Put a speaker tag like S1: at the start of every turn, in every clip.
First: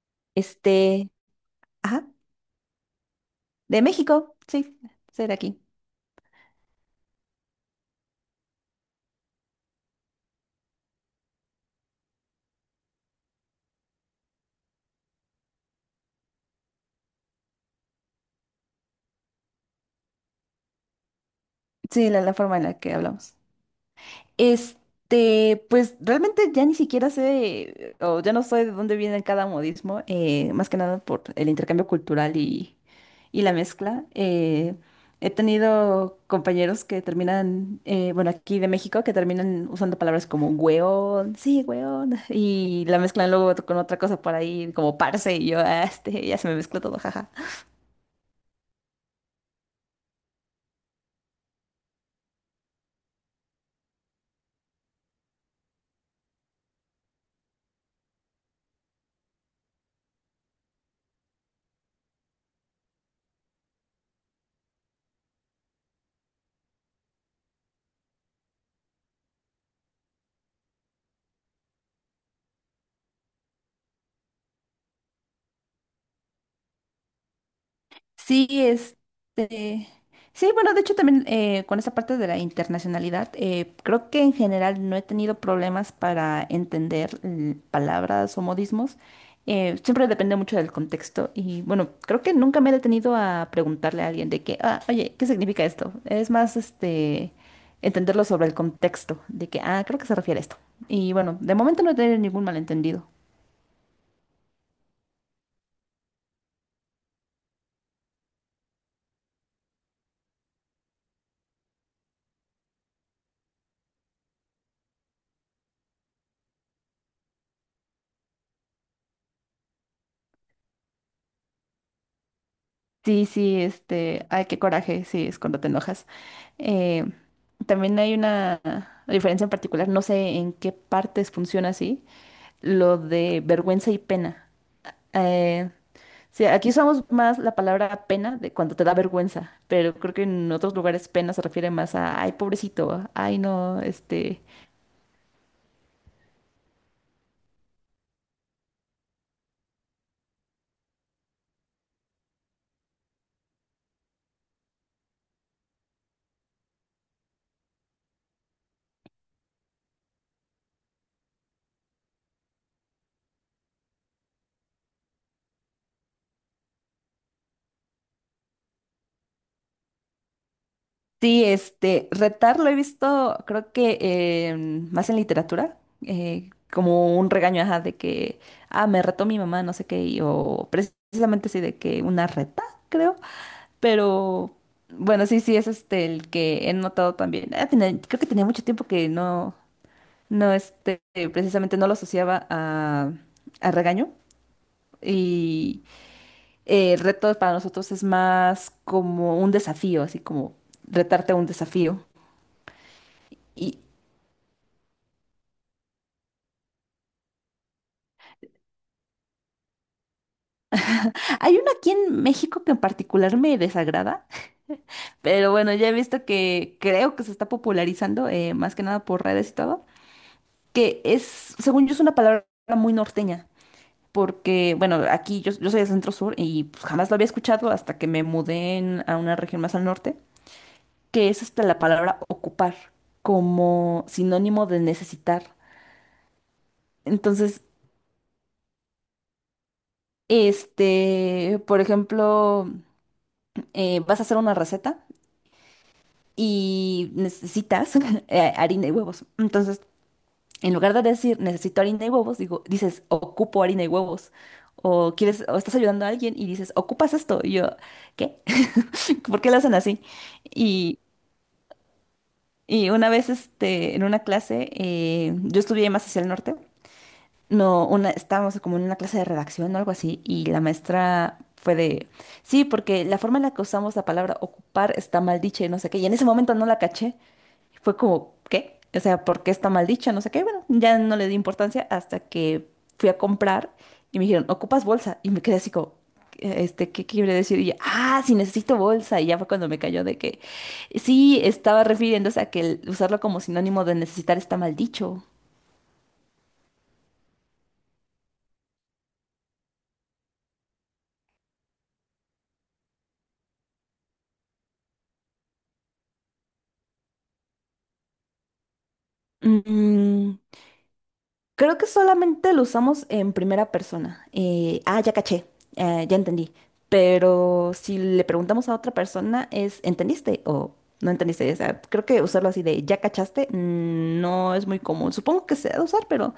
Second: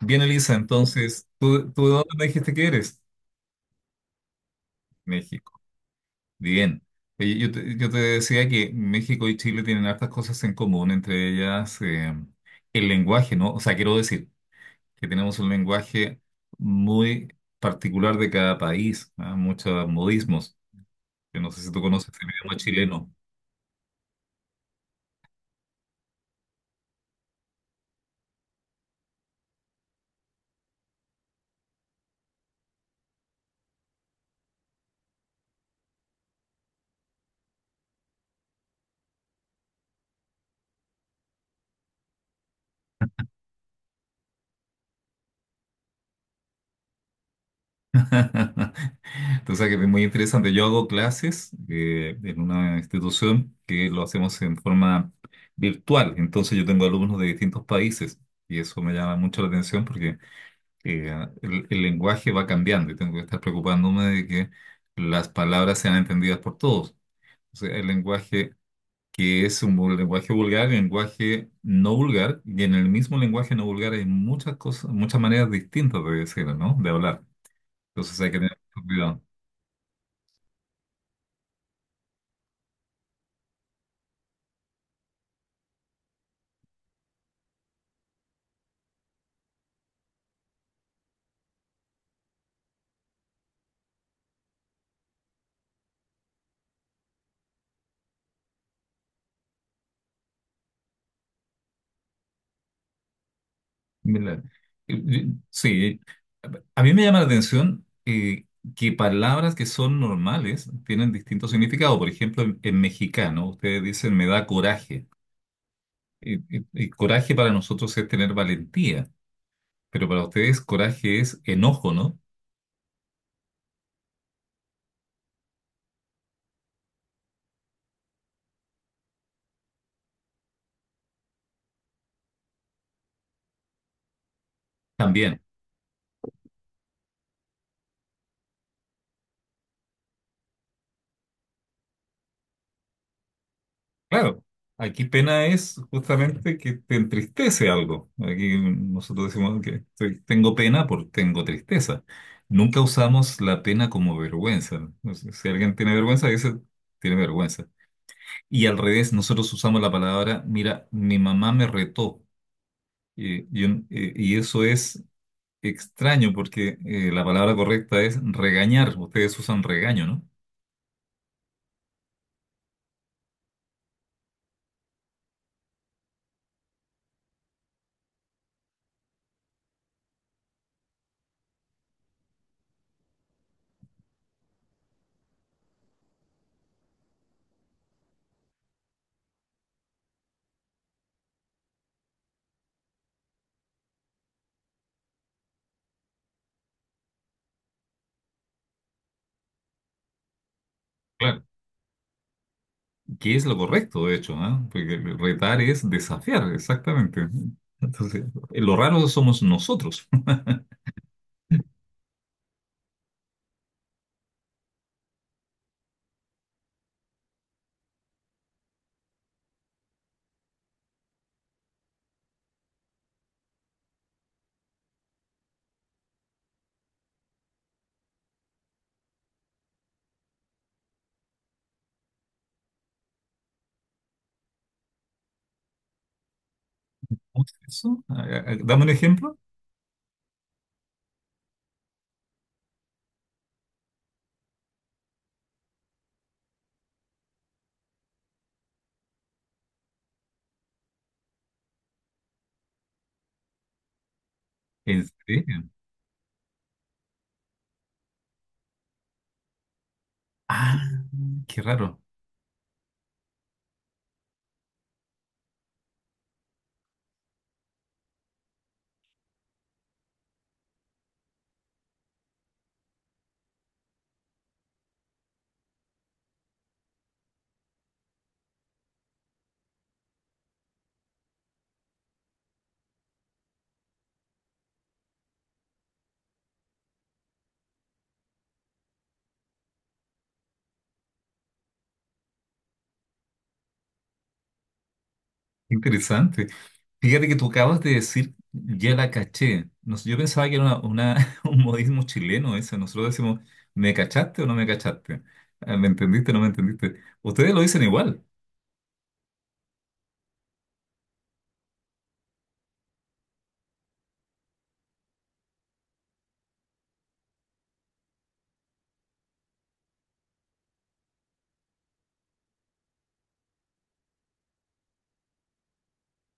S1: Bien, Elisa,
S2: Este,
S1: entonces, ¿tú de
S2: ajá,
S1: dónde me dijiste que eres?
S2: de México, sí, ser aquí.
S1: México. Bien. Oye, yo te decía que México y Chile tienen hartas cosas en común, entre ellas el lenguaje, ¿no? O sea, quiero decir que tenemos un lenguaje muy particular de cada país, ¿ah? Muchos modismos. Yo no sé si tú
S2: Sí,
S1: conoces
S2: la,
S1: el
S2: la
S1: idioma
S2: forma en la que
S1: chileno.
S2: hablamos. Pues realmente ya ni siquiera sé, o ya no sé de dónde viene cada modismo, más que nada por el intercambio cultural y la mezcla. He tenido compañeros que terminan, bueno, aquí de México, que terminan usando palabras como hueón, sí, hueón, y la mezclan luego con otra cosa por ahí, como parce, y yo, "Ah, ya se me mezcló todo, jaja.
S1: Tú sabes que es muy interesante. Yo hago clases en una institución que lo hacemos en forma virtual. Entonces yo tengo alumnos de distintos países y eso me llama mucho la atención porque eh, el lenguaje va cambiando y tengo que estar preocupándome de que las palabras sean entendidas por todos. O sea, el lenguaje que es un lenguaje vulgar, el lenguaje no vulgar y en el mismo lenguaje no vulgar hay muchas cosas, muchas maneras distintas de decirlo, ¿no? De hablar. Entonces hay que
S2: Sí,
S1: tener mucho cuidado.
S2: sí, bueno, de hecho también con esa parte de la internacionalidad, creo que en general no he tenido problemas para entender palabras o modismos. Siempre depende mucho del contexto y bueno, creo que nunca me he detenido a preguntarle a alguien de que, ah, oye, ¿qué significa esto? Es más, entenderlo sobre el contexto, de que, ah, creo que se refiere a esto. Y bueno, de momento no he tenido ningún malentendido.
S1: Mira, sí, a mí me llama la atención que palabras que son normales tienen distinto significado. Por ejemplo, en mexicano, ustedes dicen me da coraje. Coraje para nosotros es tener valentía, pero para ustedes coraje es enojo, ¿no?
S2: Sí, sí, ay, qué coraje, sí, es cuando te enojas. Eh, también hay una diferencia en particular, no sé en qué partes funciona así, lo de vergüenza y pena.
S1: También.
S2: Eh, sí, aquí usamos más la palabra pena de cuando te da vergüenza, pero creo que en otros lugares pena se refiere más a, ay, pobrecito, ay, no,
S1: Claro,
S2: este,
S1: aquí pena es justamente que te entristece algo. Aquí nosotros decimos que tengo pena por tengo tristeza. Nunca usamos la pena como vergüenza. O sea, si alguien tiene vergüenza, dice tiene vergüenza. Y al revés, nosotros usamos la palabra, mira, mi mamá me retó. Y eso es extraño porque la palabra correcta es regañar. Ustedes usan regaño, ¿no?
S2: Sí, retar lo he visto, creo más en literatura, como un regaño, ajá, de que, ah, me retó mi mamá, no sé qué, o precisamente sí, de que una reta, creo, pero bueno, sí, sí, es este el que he notado también. Creo que tenía mucho tiempo que no, no, precisamente no lo asociaba a regaño, y el reto para nosotros es más como un desafío, así como retarte a
S1: Claro,
S2: un desafío.
S1: que es lo correcto, de hecho, ¿ah? Porque retar es desafiar, exactamente. Entonces, lo raro somos nosotros.
S2: Hay uno aquí en México que en particular me desagrada, pero bueno, ya he visto que creo que se está popularizando, más que nada por redes y todo, que es, según yo, es una palabra muy norteña, porque bueno, aquí yo, yo soy de Centro Sur y pues, jamás lo había escuchado hasta que a una región más al norte, que es hasta la palabra ocupar, como sinónimo de necesitar.
S1: ¿Cómo es
S2: Entonces,
S1: eso? Dame un ejemplo.
S2: por ejemplo, vas a hacer una receta y necesitas harina y huevos. Entonces, en lugar de decir necesito harina y huevos, digo, dices ocupo harina y huevos.
S1: ¿En
S2: O quieres, o
S1: serio?
S2: estás ayudando a alguien y dices, ocupas esto. Y yo, ¿qué? ¿Por qué lo hacen así?
S1: Ah,
S2: Y,
S1: qué raro.
S2: y una vez en una clase, yo estudié más hacia el norte. No, una, estábamos como en una clase de redacción o algo así, y la maestra fue de, sí, porque la forma en la que usamos la palabra ocupar está mal dicha y no sé qué, y en ese momento no la caché, fue como, ¿qué? O sea, ¿por qué está mal dicha? No sé qué, bueno, ya no le di importancia hasta que fui a comprar y me dijeron, ¿ocupas bolsa? Y me quedé así como, ¿qué quiere decir? Y yo, ah, sí, necesito bolsa, y ya fue cuando me cayó de que, sí, estaba refiriéndose a que el usarlo como sinónimo de necesitar está mal dicho.
S1: Qué interesante. Fíjate que tú acabas de decir, ya la caché. No sé, yo pensaba que era un modismo chileno ese. Nosotros decimos, ¿me cachaste o no me cachaste? Ah, ¿me entendiste o no me entendiste? Ustedes lo dicen igual.
S2: Mm, Creo que solamente lo usamos en primera persona. Ah, ya caché, ya entendí. Pero si le preguntamos a otra persona es ¿entendiste o no entendiste? O sea, creo que usarlo así de ya cachaste no es muy común. Supongo que se ha de usar, pero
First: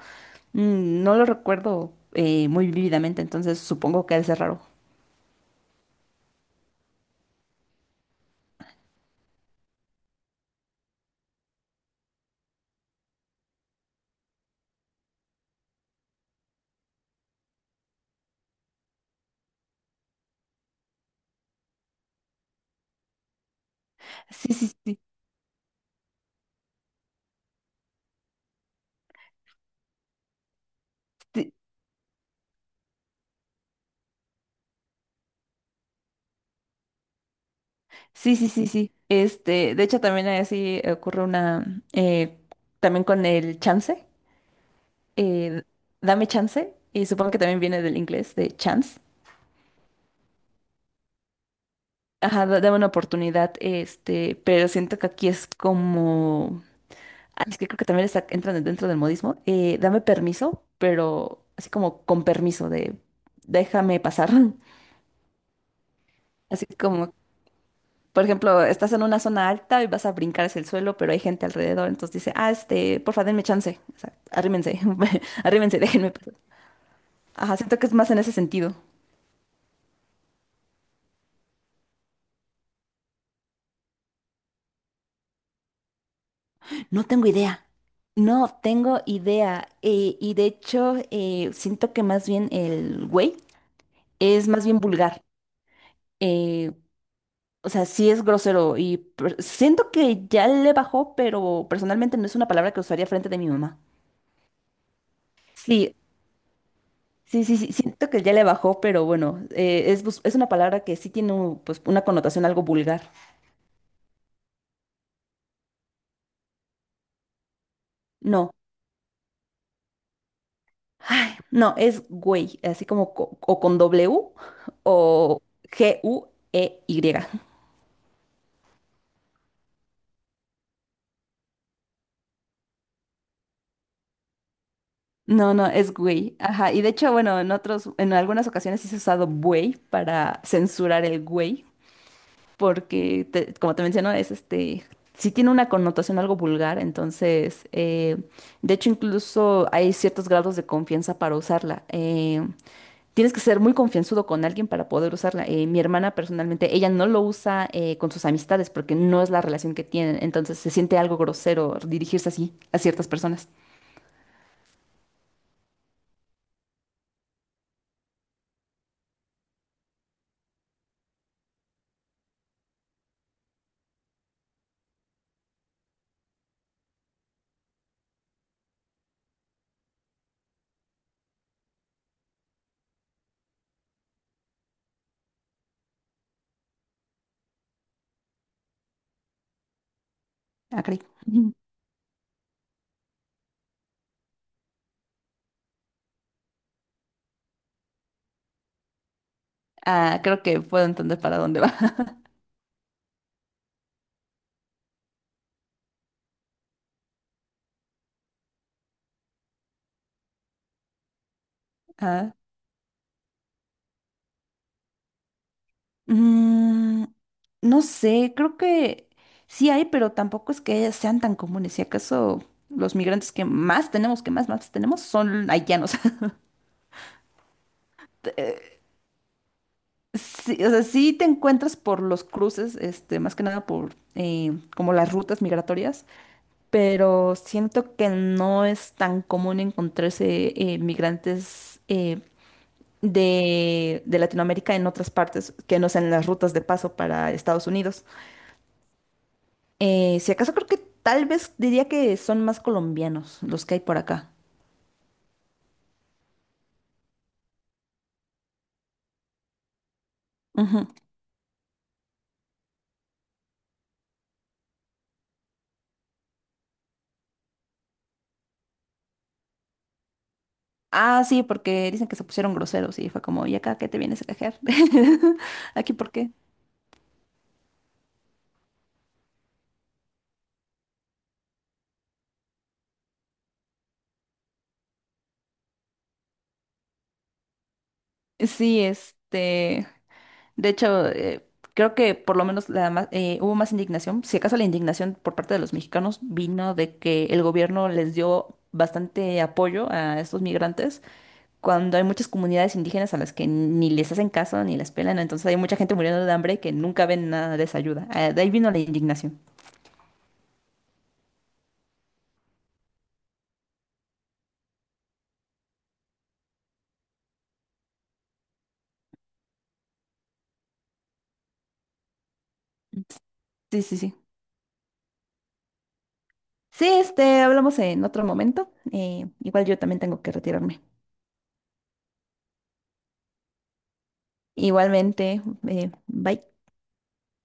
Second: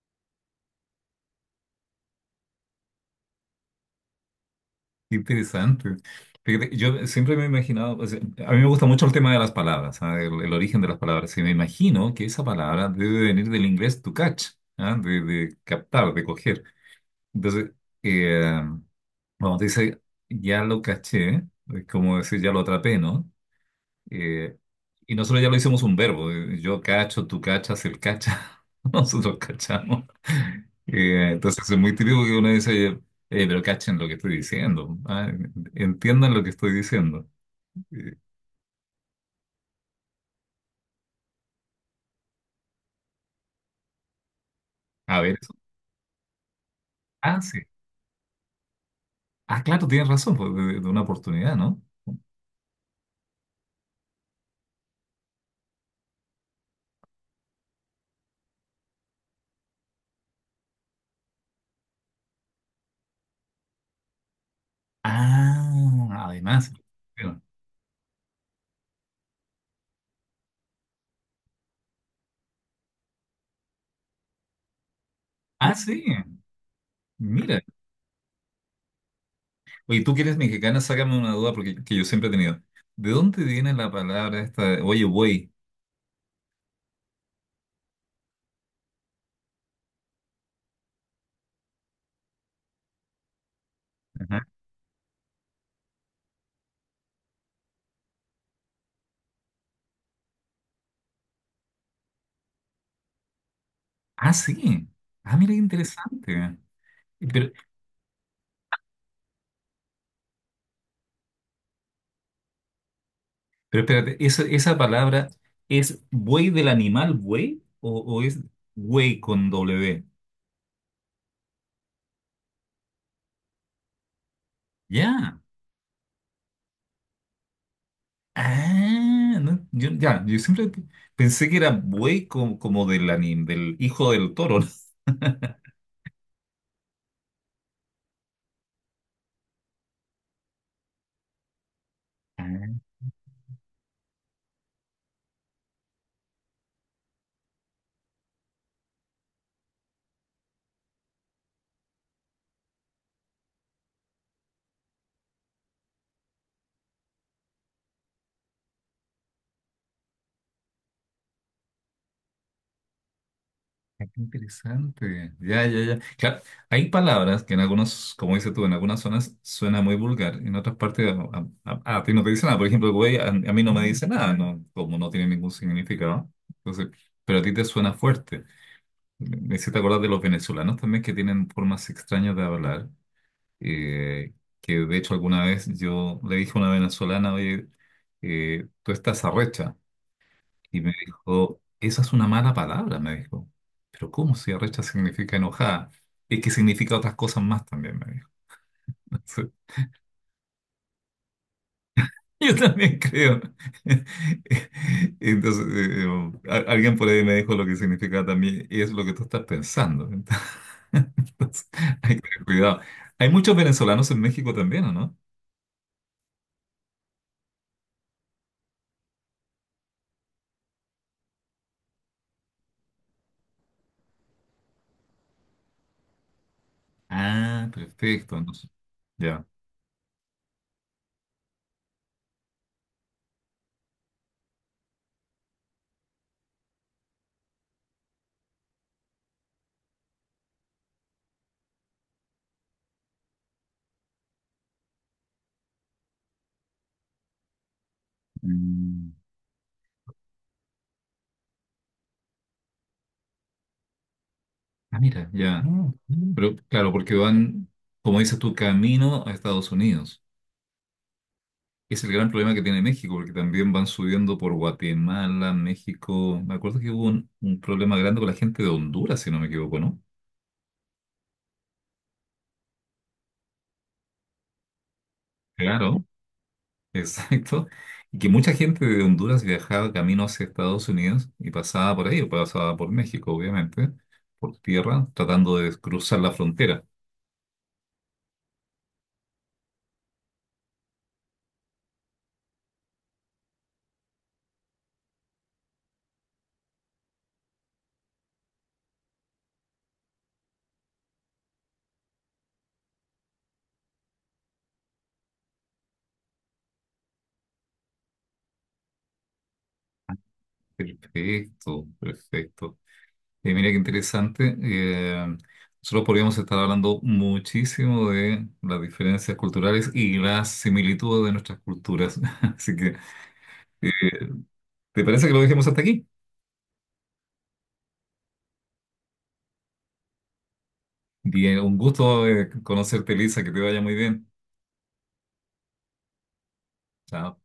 S2: no lo recuerdo muy vívidamente, entonces supongo que ha de ser raro.
S1: Qué interesante. Fíjate, yo siempre me he imaginado, o sea, a mí me gusta mucho el tema de las palabras, ¿ah? El origen de las palabras. Y me imagino que esa palabra debe venir del inglés to catch, ¿ah? De captar, de coger. Entonces, eh, cuando te dice ya lo caché, es como decir ya lo atrapé, ¿no?
S2: Sí,
S1: Eh,
S2: sí, sí,
S1: y nosotros ya lo hicimos un verbo. Yo cacho, tú cachas, él cacha. Nosotros cachamos.
S2: sí,
S1: Entonces es muy típico que uno dice, oye, pero cachen lo que estoy diciendo. Entiendan lo que estoy diciendo. Eh,
S2: sí, sí, sí, sí. De hecho, también así ocurre una, también con el chance.
S1: a ver, eso.
S2: eh, dame chance, y supongo que
S1: Ah,
S2: también
S1: sí.
S2: viene del inglés, de chance.
S1: Ah, claro, tienes razón, pues, de una oportunidad, ¿no?
S2: Ajá, dame una oportunidad, pero siento que aquí es como, ah, es que creo que también está, entran dentro del modismo, dame permiso, pero así como con permiso de déjame pasar.
S1: Ah,
S2: Así
S1: además.
S2: como,
S1: Bueno,
S2: por ejemplo, estás en una zona alta y vas a brincar hacia el suelo, pero hay gente alrededor, entonces dice, ah, porfa, denme chance, o sea, arrímense,
S1: ah,
S2: arrímense,
S1: sí.
S2: déjenme pasar. Ajá,
S1: Mira.
S2: siento que es más en ese sentido.
S1: Oye, tú que eres mexicana, sácame una duda porque que yo siempre he tenido. ¿De dónde viene la palabra esta, de, oye, güey?
S2: No tengo idea. No tengo idea. Y de hecho, siento que más bien el güey es más bien vulgar. eh, o sea, sí es grosero siento que ya le bajó, pero personalmente no es una palabra que usaría frente de mi mamá.
S1: Ah, sí. Ah, mira qué
S2: Sí,
S1: interesante.
S2: sí,
S1: Pero,
S2: sí, sí, siento que ya le bajó, pero bueno, es, es una palabra que sí tiene pues, una connotación algo vulgar.
S1: pero espérate, ¿esa palabra es buey del animal buey o es
S2: No,
S1: buey con W?
S2: ay, no, es güey, así como o con W
S1: Ya.
S2: o GUEY.
S1: Ah, no, yo siempre pensé que era buey como, como del, del hijo del toro.
S2: No, no, es güey. Ajá. Y de hecho, bueno, en otros, en algunas ocasiones sí se ha usado güey para censurar el güey, porque, como te menciono, es sí tiene una connotación algo vulgar, entonces, de hecho, incluso hay ciertos grados de confianza para usarla. Tienes que ser muy confianzudo con alguien para poder usarla. Mi hermana personalmente, ella no lo usa con sus amistades porque no es la relación que tienen, entonces se siente algo grosero dirigirse así a ciertas personas.
S1: Ah, qué interesante. Ya. Claro, hay palabras que en algunos, como dices tú, en algunas zonas suena muy vulgar, en otras partes a ti no te dice nada. Por ejemplo, güey, a mí no me dice nada, no, como no tiene ningún significado. Entonces, pero a ti te suena fuerte. Me hiciste acordar de los venezolanos también que tienen formas extrañas de hablar. eh, que de hecho alguna vez yo le dije a una venezolana, oye, tú estás arrecha. Y
S2: Ah,
S1: me
S2: caray.
S1: dijo, esa es una mala palabra, me dijo. Pero ¿cómo si arrecha significa enojada? Es que significa otras cosas más también, me dijo. Entonces,
S2: Ah, creo que puedo entender para dónde va.
S1: yo también creo. Entonces, alguien por ahí me dijo lo que significa también, y es lo que tú estás pensando. Entonces, hay que
S2: Ah,
S1: tener cuidado. Hay muchos venezolanos en México también, ¿o no?
S2: mm, no sé, creo que sí hay, pero tampoco es que sean tan comunes. Si acaso los migrantes que más tenemos, que más tenemos, son haitianos.
S1: Ah, perfecto. Entonces,
S2: Eh,
S1: ya.
S2: sí, o sea, sí te encuentras por los cruces, más que nada por como las rutas migratorias, pero siento que no es tan común encontrarse migrantes. De Latinoamérica en otras partes que no sean las rutas de paso para Estados Unidos.
S1: Mm.
S2: Si acaso creo que tal vez diría que son más colombianos los que hay por acá.
S1: Ah, mira, ya. Mm. Pero claro, porque van, como dices tú, camino a Estados Unidos.
S2: Ujú.
S1: Es el gran problema que tiene México, porque también van subiendo por Guatemala, México. Me acuerdo que hubo un problema grande con la gente de Honduras, si no me equivoco, ¿no?
S2: Ah, sí, porque dicen que se pusieron groseros y fue como, ¿y acá qué te vienes a cajear? ¿Aquí
S1: Claro,
S2: por qué?
S1: exacto. Y que mucha gente de Honduras viajaba camino hacia Estados Unidos y pasaba por ahí, o pasaba por México, obviamente, por tierra, tratando de cruzar la frontera.
S2: Sí, de hecho, creo que por lo menos hubo más indignación. Si acaso la indignación por parte de los mexicanos vino de que el gobierno les dio bastante apoyo a estos migrantes cuando hay muchas comunidades indígenas a las que ni les hacen caso ni las pelan, entonces hay mucha gente muriendo de hambre que nunca ven nada de esa ayuda. Ah, de ahí vino la indignación.
S1: Perfecto, perfecto. Mira qué interesante. Nosotros podríamos estar hablando muchísimo de las diferencias culturales y las similitudes de nuestras culturas. Así que,
S2: Sí,
S1: eh,
S2: sí, sí.
S1: ¿te parece que lo dejemos hasta aquí?
S2: Sí, hablamos en otro momento. Igual yo también tengo que retirarme.
S1: Bien, un gusto conocerte, Lisa, que te vaya muy bien.
S2: Igualmente, bye.
S1: Chao.